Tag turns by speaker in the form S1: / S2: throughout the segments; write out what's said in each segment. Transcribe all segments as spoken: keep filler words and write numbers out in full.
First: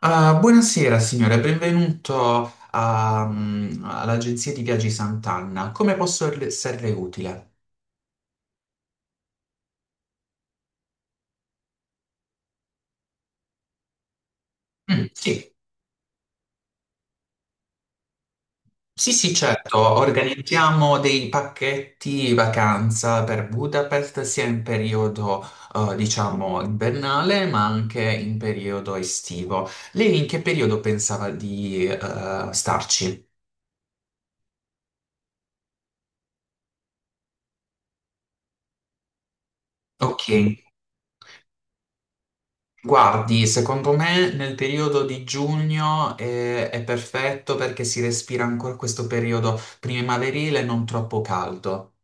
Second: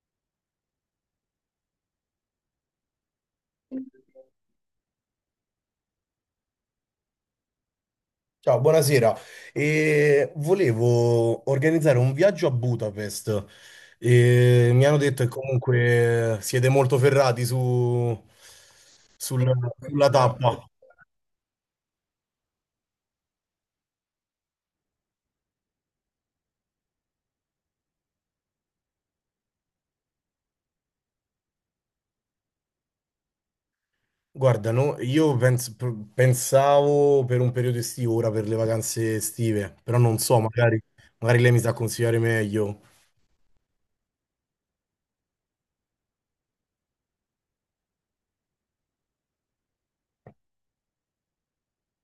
S1: Ah, buonasera signore, benvenuto a, mm, all'agenzia di viaggi Sant'Anna. Come posso le- esserle utile?
S2: Ciao, buonasera. E volevo organizzare un viaggio a Budapest. E mi hanno
S1: Mm,
S2: detto che
S1: sì,
S2: comunque siete molto ferrati su,
S1: sì, sì,
S2: sul-
S1: certo.
S2: sulla tappa.
S1: Organizziamo dei pacchetti vacanza per Budapest sia in periodo, eh, diciamo, invernale, ma anche in periodo estivo. Lei in che periodo pensava di, eh, starci?
S2: Guarda, no, io pens- p- pensavo per un periodo estivo, ora per le vacanze estive, però non
S1: Ok.
S2: so, magari, magari lei mi sa consigliare meglio.
S1: Guardi, secondo me nel periodo di giugno eh, è perfetto perché si respira ancora questo periodo primaverile non troppo caldo.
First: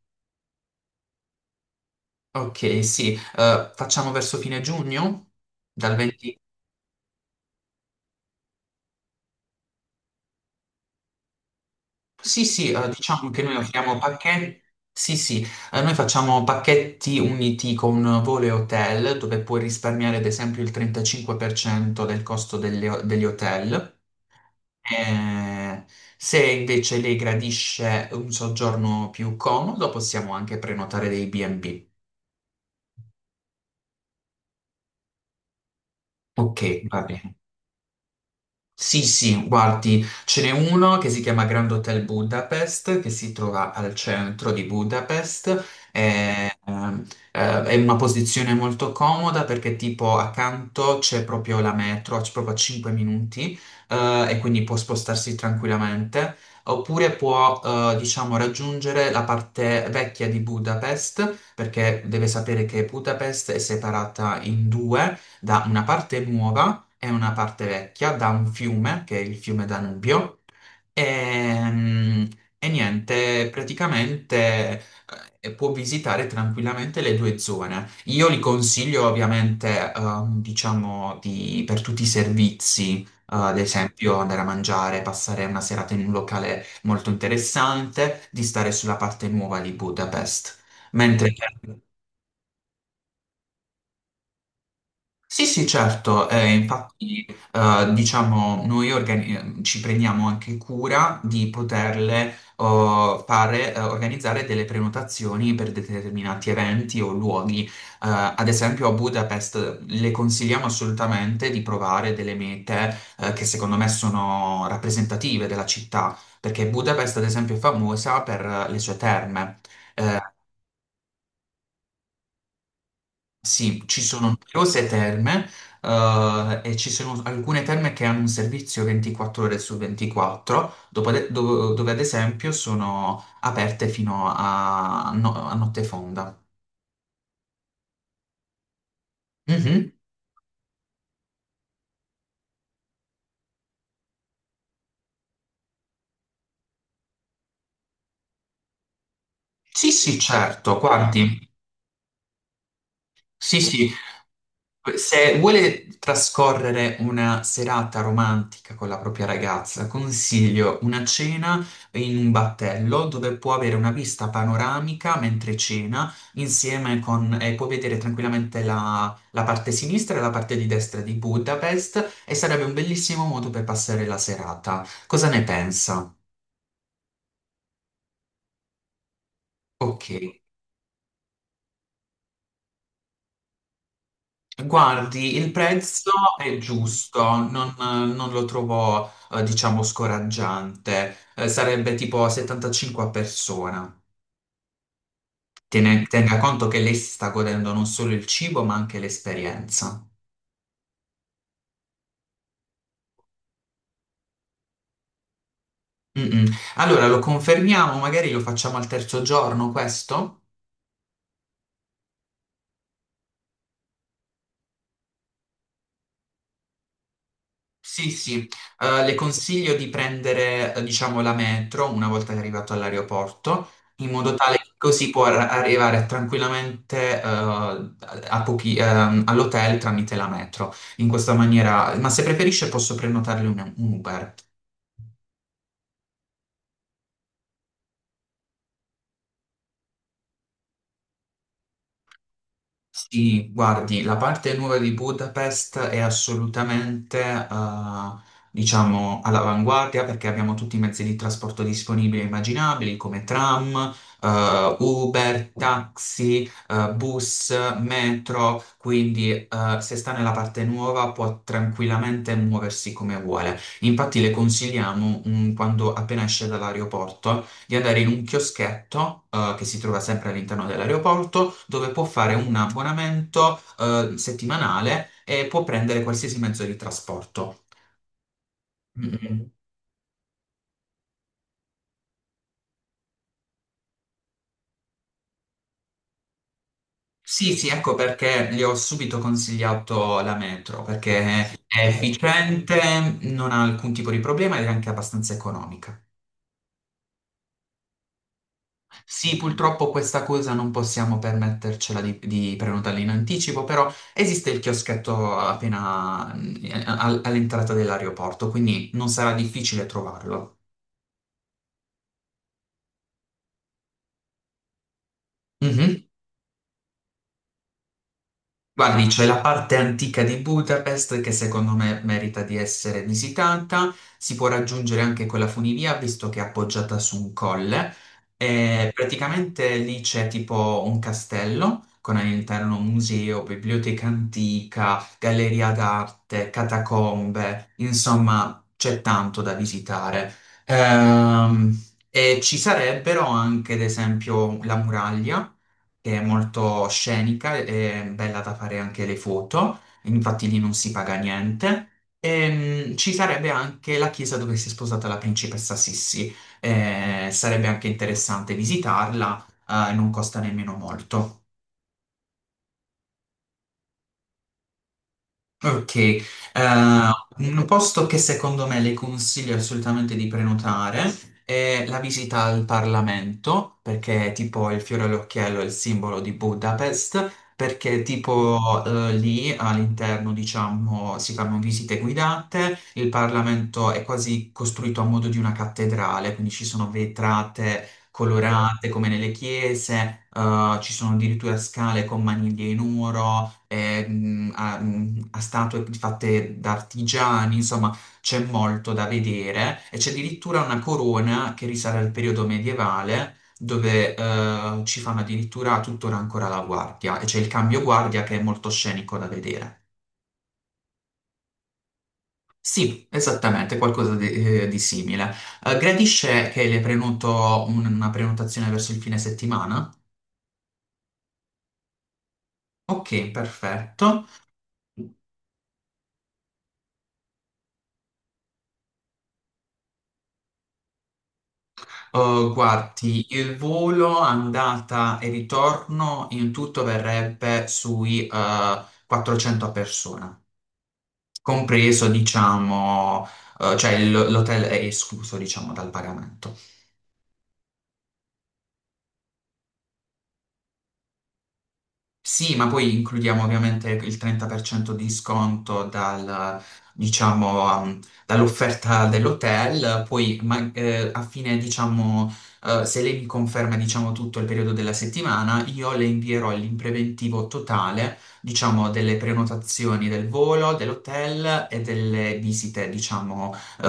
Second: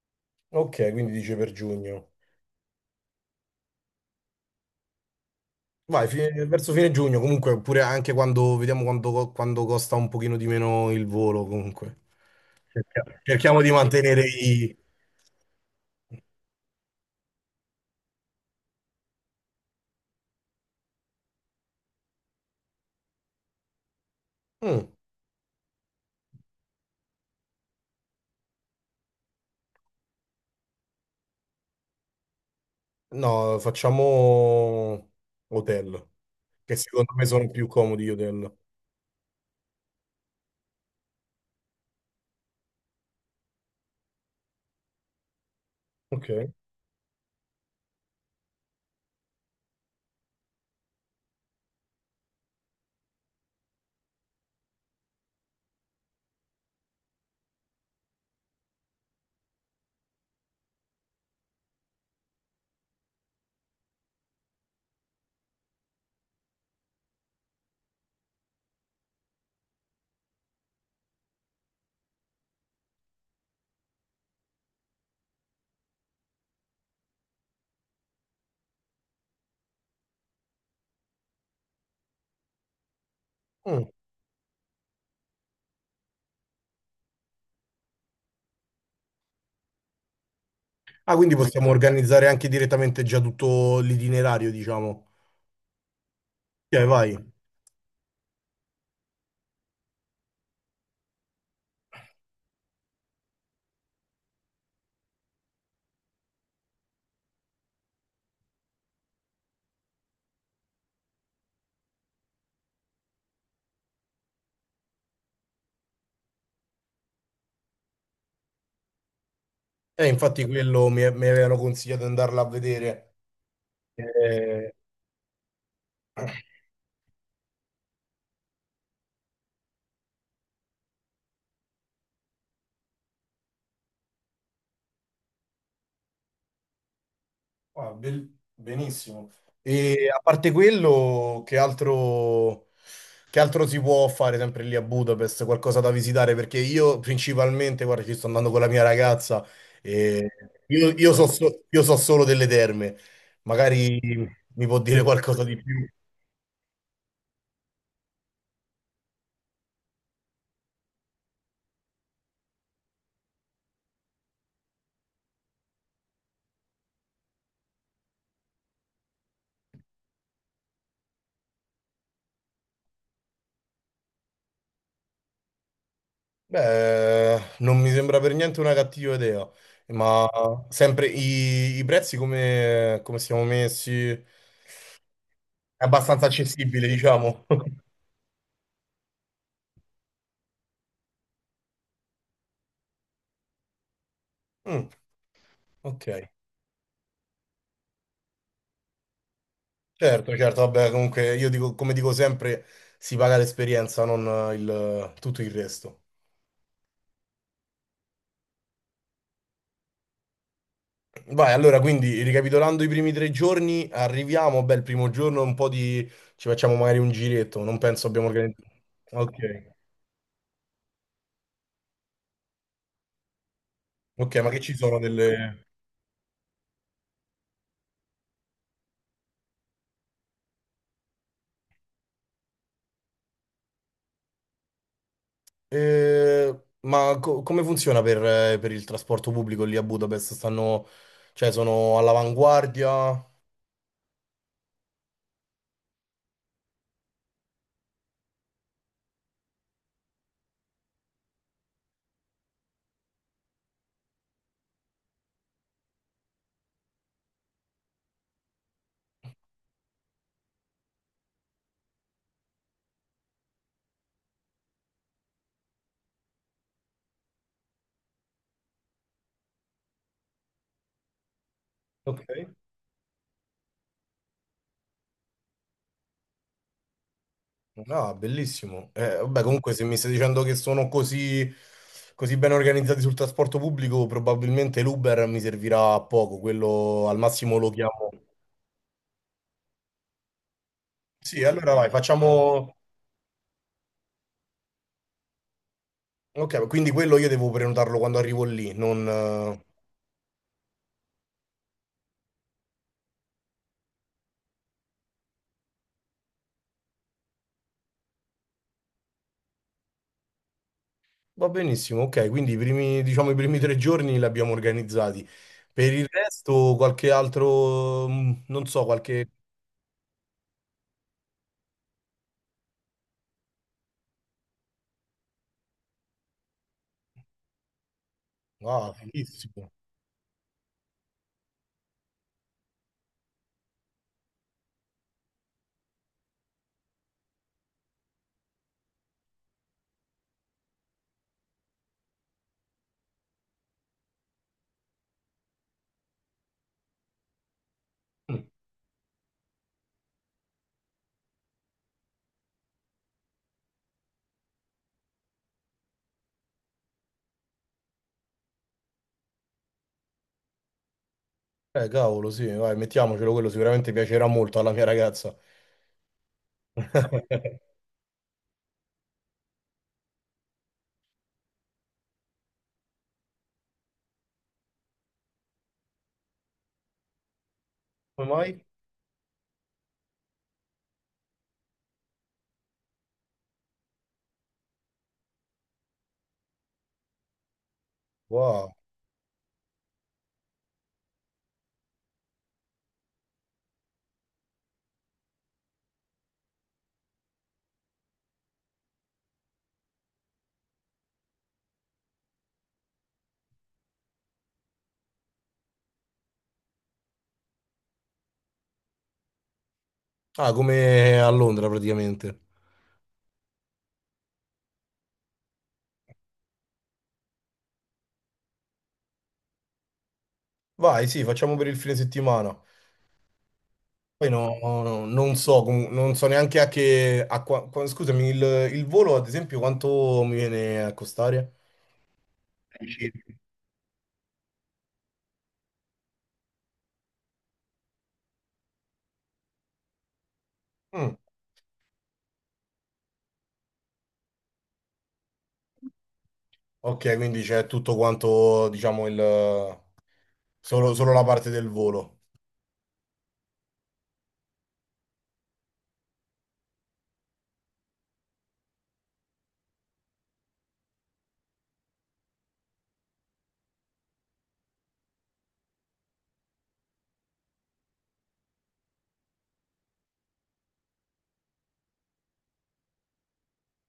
S2: Ok, quindi dice per giugno.
S1: Ok, sì, eh, facciamo verso fine giugno? Dal
S2: Vai,
S1: venti.
S2: fine- verso fine giugno, comunque, oppure anche quando vediamo quando, quando costa un pochino di meno il volo, comunque.
S1: Sì, sì, eh,
S2: Cerchia-
S1: diciamo che noi lo
S2: Cerchiamo di
S1: chiamiamo
S2: mantenere
S1: pacchetti.
S2: i...
S1: Sì, sì, eh, noi facciamo pacchetti uniti con volo e hotel dove puoi risparmiare ad esempio il trentacinque per cento del costo delle- degli hotel.
S2: Mm,
S1: Eh, se invece lei gradisce un soggiorno più comodo, possiamo anche prenotare dei bi e bi.
S2: no, facciamo hotel,
S1: Ok,
S2: che
S1: va
S2: secondo me
S1: bene.
S2: sono più comodi gli hotel.
S1: Sì, sì, guardi, ce n'è uno che si chiama Grand Hotel Budapest, che si trova al centro di Budapest,
S2: Ok.
S1: è, ehm, eh, è in una posizione molto comoda perché tipo accanto c'è proprio la metro, c'è proprio a cinque minuti, eh, e quindi può spostarsi tranquillamente, oppure può, eh, diciamo, raggiungere la parte vecchia di Budapest, perché deve sapere che Budapest è separata in due da una parte nuova è una parte vecchia da un fiume, che è il fiume Danubio, e, mm, e niente, praticamente eh, può visitare tranquillamente le due zone. Io li consiglio ovviamente, ehm, diciamo, di- per tutti i servizi, eh, ad
S2: Mm.
S1: esempio andare a mangiare, passare una serata in un locale molto interessante, di stare sulla parte nuova di Budapest.
S2: Ah,
S1: Mentre.
S2: quindi possiamo
S1: Mm.
S2: organizzare anche direttamente già tutto l'itinerario, diciamo.
S1: Sì, sì, certo, eh,
S2: Ok, vai.
S1: infatti eh, diciamo noi organi- ci prendiamo anche cura di poterle oh, fare, eh, organizzare delle prenotazioni per determinati eventi o luoghi. Eh, ad esempio a Budapest le consigliamo assolutamente di provare delle mete eh, che secondo me sono rappresentative della città, perché Budapest ad esempio è famosa per eh, le sue terme.
S2: Eh,
S1: Eh,
S2: infatti quello mi, mi avevano consigliato di andarla a vedere.
S1: Sì, ci sono
S2: Eh,
S1: numerose terme, eh, e ci sono alcune terme che hanno un servizio ventiquattro ore su ventiquattro, dopo ad- do- dove ad esempio sono aperte fino a, no- a notte fonda.
S2: Ah, bel- benissimo.
S1: Mhm.
S2: E a parte quello, che altro, che altro si può fare sempre lì a Budapest? Qualcosa da visitare? Perché io principalmente, guarda, ci sto andando con la mia ragazza
S1: Sì, sì,
S2: e
S1: certo. Ah,
S2: io, io so,
S1: guardi,
S2: so- io so solo delle terme.
S1: sì, sì.
S2: Magari mi può dire
S1: Se
S2: qualcosa di più.
S1: vuole trascorrere una serata romantica con la propria ragazza, consiglio una cena in un battello dove può avere una vista panoramica mentre cena, insieme con, e può vedere tranquillamente la, la parte sinistra e la parte di destra di Budapest e sarebbe un bellissimo modo per passare la serata. Cosa ne pensa?
S2: Beh, non mi sembra per niente una cattiva idea,
S1: Ok.
S2: ma sempre i, i prezzi come, come siamo messi? È
S1: Guardi, il prezzo
S2: abbastanza
S1: è
S2: accessibile,
S1: giusto,
S2: diciamo.
S1: non, non lo trovo, eh, diciamo, scoraggiante. Eh, sarebbe tipo settantacinque a persona.
S2: Mm,
S1: Tiene-
S2: ok.
S1: tenga conto che lei si sta godendo non solo il cibo, ma anche l'esperienza.
S2: Certo, certo, vabbè, comunque io dico, come dico sempre, si paga l'esperienza, non eh, il- tutto il resto.
S1: Mm, mm. Allora, lo confermiamo, magari lo facciamo al terzo giorno, questo?
S2: Vai, allora, quindi ricapitolando i primi tre giorni, arriviamo, beh, il primo giorno un po' di... ci facciamo magari un giretto, non penso
S1: Sì,
S2: abbiamo
S1: sì.
S2: organizzato...
S1: Eh, le
S2: Ok,
S1: consiglio di prendere, eh, diciamo, la metro una volta che è arrivato all'aeroporto, in modo
S2: ok, ma
S1: tale
S2: che
S1: che
S2: ci sono
S1: così può ar-
S2: delle...
S1: arrivare tranquillamente, eh, a pochi- ehm, all'hotel tramite la metro. In questa maniera, ma se preferisce posso prenotarle un, un Uber.
S2: Eh, ma co- come funziona per, eh, per il trasporto pubblico lì a Budapest? Stanno... cioè sono all'avanguardia?
S1: Sì, guardi, la parte nuova di Budapest è assolutamente, eh, diciamo, all'avanguardia perché abbiamo tutti i mezzi di trasporto disponibili e immaginabili, come tram, eh, Uber, taxi, eh, bus, metro, quindi, eh, se sta nella parte nuova può tranquillamente muoversi come vuole. Infatti le consigliamo, mm, quando appena esce dall'aeroporto di andare in un chioschetto eh, che si trova sempre all'interno dell'aeroporto, dove può
S2: Ok.
S1: fare un abbonamento eh, settimanale e può prendere qualsiasi mezzo di trasporto.
S2: No, bellissimo. Eh, vabbè,
S1: Mm.
S2: comunque se mi stai dicendo che sono così, così ben organizzati sul trasporto pubblico, probabilmente l'Uber mi servirà a poco, quello al
S1: Sì,
S2: massimo
S1: sì,
S2: lo
S1: ecco
S2: chiamo.
S1: perché gli ho subito consigliato la metro, perché
S2: Sì, allora
S1: è
S2: vai, facciamo...
S1: efficiente, non ha alcun tipo di problema ed è anche abbastanza economica.
S2: Ok, quindi quello io devo prenotarlo quando arrivo lì, non...
S1: Sì,
S2: eh,
S1: purtroppo questa cosa non possiamo permettercela di, di prenotarla in anticipo, però esiste il chioschetto appena mm, a- all'entrata dell'aeroporto, quindi non sarà difficile trovarlo.
S2: va benissimo. Ok, quindi i primi, diciamo, i primi tre giorni li abbiamo organizzati. Per
S1: Mhm.
S2: il resto qualche altro, mm, non so,
S1: Guardi, c'è
S2: qualche...
S1: la parte antica di Budapest che secondo me merita di essere visitata, si può raggiungere anche con la funivia visto che è appoggiata su un colle e
S2: Ah, fighissimo.
S1: praticamente lì c'è tipo un castello con all'interno un museo, biblioteca antica, galleria d'arte, catacombe, insomma c'è tanto da visitare. Ehm, e ci sarebbero anche ad esempio la muraglia che è molto scenica e bella
S2: Mm.
S1: da fare anche le foto, infatti lì non si paga niente. E, ci sarebbe anche la chiesa dove si è sposata la principessa Sissi. Eh, sarebbe anche interessante visitarla, eh, non costa nemmeno molto.
S2: Eh, cavolo, sì, vai, mettiamocelo, quello sicuramente piacerà molto alla mia ragazza.
S1: Ok, eh, un posto che secondo me le consiglio assolutamente di prenotare è la visita al Parlamento, perché è tipo il fiore all'occhiello è il simbolo di Budapest, perché
S2: Come mai?
S1: tipo eh, lì all'interno, diciamo, si fanno visite guidate, il Parlamento è quasi costruito a modo di una cattedrale, quindi ci sono vetrate
S2: Wow.
S1: colorate come nelle chiese, eh, ci sono addirittura scale con maniglie in oro, eh, mh, a, mh, a statue fatte da artigiani, insomma c'è molto da vedere e c'è addirittura una corona che risale al periodo medievale dove eh, ci fanno addirittura tuttora ancora la guardia e c'è il cambio guardia che è molto scenico da vedere.
S2: Ah, come a Londra praticamente.
S1: Sì, esattamente, qualcosa di, eh, di simile. Eh, gradisce che le prenoto un- una prenotazione verso il fine settimana?
S2: Vai, sì, facciamo per il fine settimana.
S1: Ok, perfetto.
S2: Poi no, no, non so, com- non so neanche a che... a qua- qua- scusami, il, il volo, ad esempio, quanto mi viene a costare?
S1: Oh, guardi, il volo andata e ritorno in tutto verrebbe sui eh, quattrocento a persona,
S2: Mm,
S1: compreso, diciamo, eh, cioè l- l'hotel è escluso, diciamo, dal pagamento.
S2: ok, quindi c'è tutto quanto, diciamo, il... Solo, solo la parte del volo.
S1: Sì, ma poi includiamo ovviamente il trenta per cento di sconto dal, diciamo, um, dall'offerta dell'hotel, poi ma- eh, a fine, diciamo, eh, se lei mi conferma, diciamo, tutto il periodo della settimana, io le invierò l'impreventivo totale, diciamo, delle prenotazioni del volo, dell'hotel e delle visite, diciamo, eh,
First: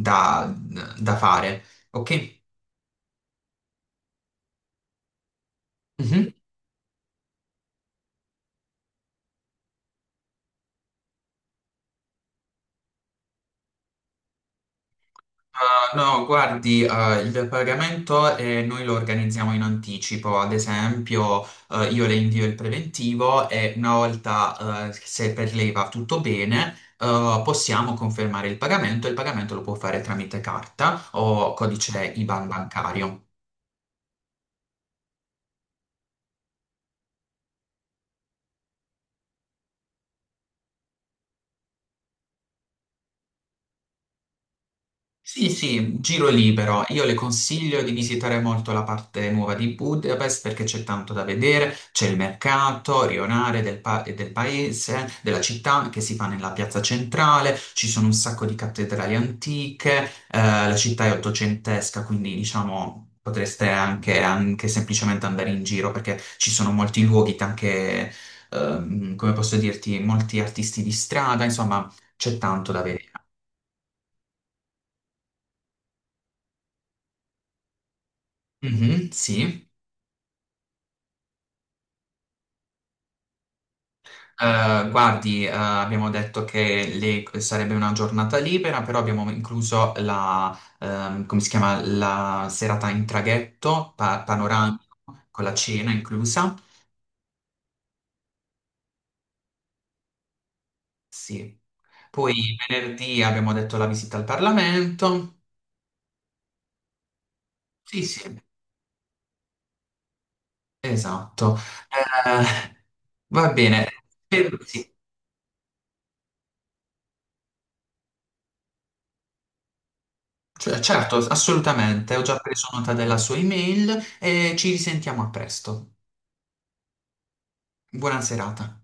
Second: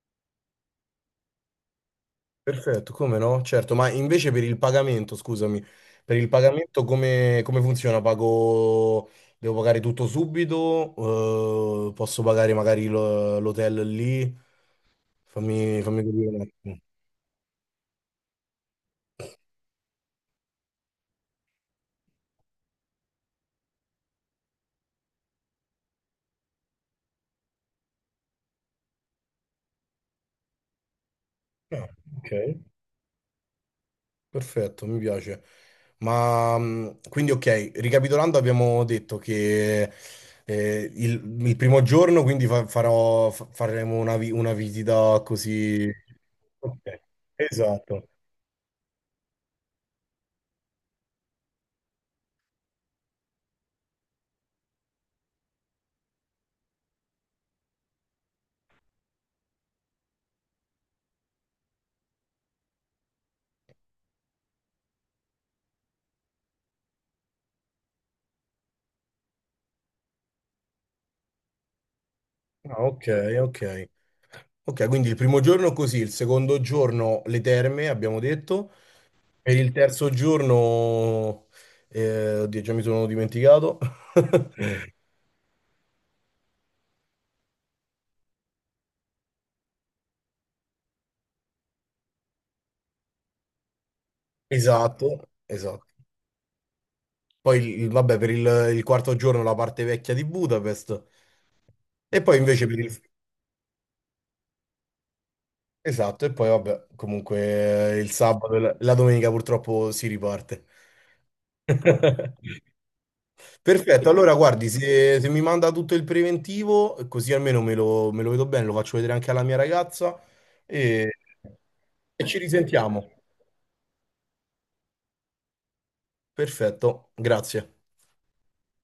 S1: da, da fare. Ok?
S2: Perfetto, come no? Certo, ma invece per il pagamento, scusami, per il
S1: Mhm.
S2: Mhm. pagamento come, come funziona? Pago, devo pagare tutto subito? Eh, posso pagare magari lo- l'hotel lì? Fammi,
S1: Ah,
S2: fammi
S1: no,
S2: capire un attimo.
S1: guardi, ah, il pagamento eh, noi lo organizziamo in anticipo, ad esempio eh, io le invio il preventivo e una volta eh, se per lei va tutto bene eh, possiamo confermare il pagamento e il pagamento lo può fare tramite carta o
S2: Ah,
S1: codice
S2: ok,
S1: IBAN bancario.
S2: perfetto, mi piace. Ma mh, quindi ok, ricapitolando abbiamo detto che eh, il, il primo giorno quindi fa- farò, fa- faremo una, vi- una visita
S1: Sì,
S2: così...
S1: sì, giro libero.
S2: Ok,
S1: Io le consiglio di
S2: esatto.
S1: visitare molto la parte nuova di Budapest perché c'è tanto da vedere, c'è il mercato rionale del, pa- del paese, della città che si fa nella piazza centrale, ci sono un sacco di cattedrali antiche, eh, la città è ottocentesca, quindi diciamo potreste anche, anche, semplicemente andare in giro perché ci sono molti luoghi, anche, ehm, come posso dirti, molti artisti di strada, insomma c'è tanto da
S2: Ah,
S1: vedere.
S2: ok, ok. Ok, quindi il primo giorno così, il secondo giorno le terme, abbiamo detto,
S1: Mhm,
S2: per
S1: sì.
S2: il terzo giorno, eh, oddio, già mi sono dimenticato.
S1: Eh, guardi, eh, abbiamo detto che le- sarebbe una giornata libera, però abbiamo incluso la, ehm, come si chiama, la serata in traghetto, pa- panoramico,
S2: Esatto,
S1: con la cena
S2: esatto.
S1: inclusa.
S2: Poi, il- il- vabbè, per il, il quarto giorno la parte vecchia di Budapest
S1: Sì.
S2: e poi
S1: Poi
S2: invece per il...
S1: venerdì abbiamo detto la visita al Parlamento.
S2: Esatto, e poi vabbè, comunque eh,
S1: Sì,
S2: il
S1: sì,
S2: sabato e la la domenica purtroppo si riparte.
S1: esatto. Eh, va bene.
S2: Perfetto, allora
S1: Per-
S2: guardi,
S1: sì,
S2: se, se mi manda tutto il preventivo, così almeno me lo, me lo vedo bene, lo faccio vedere anche alla mia ragazza
S1: cioè,
S2: e
S1: certo, assolutamente. Ho
S2: e
S1: già
S2: ci
S1: preso nota
S2: risentiamo.
S1: della sua email e ci risentiamo a presto.
S2: Perfetto, grazie.
S1: Buona serata.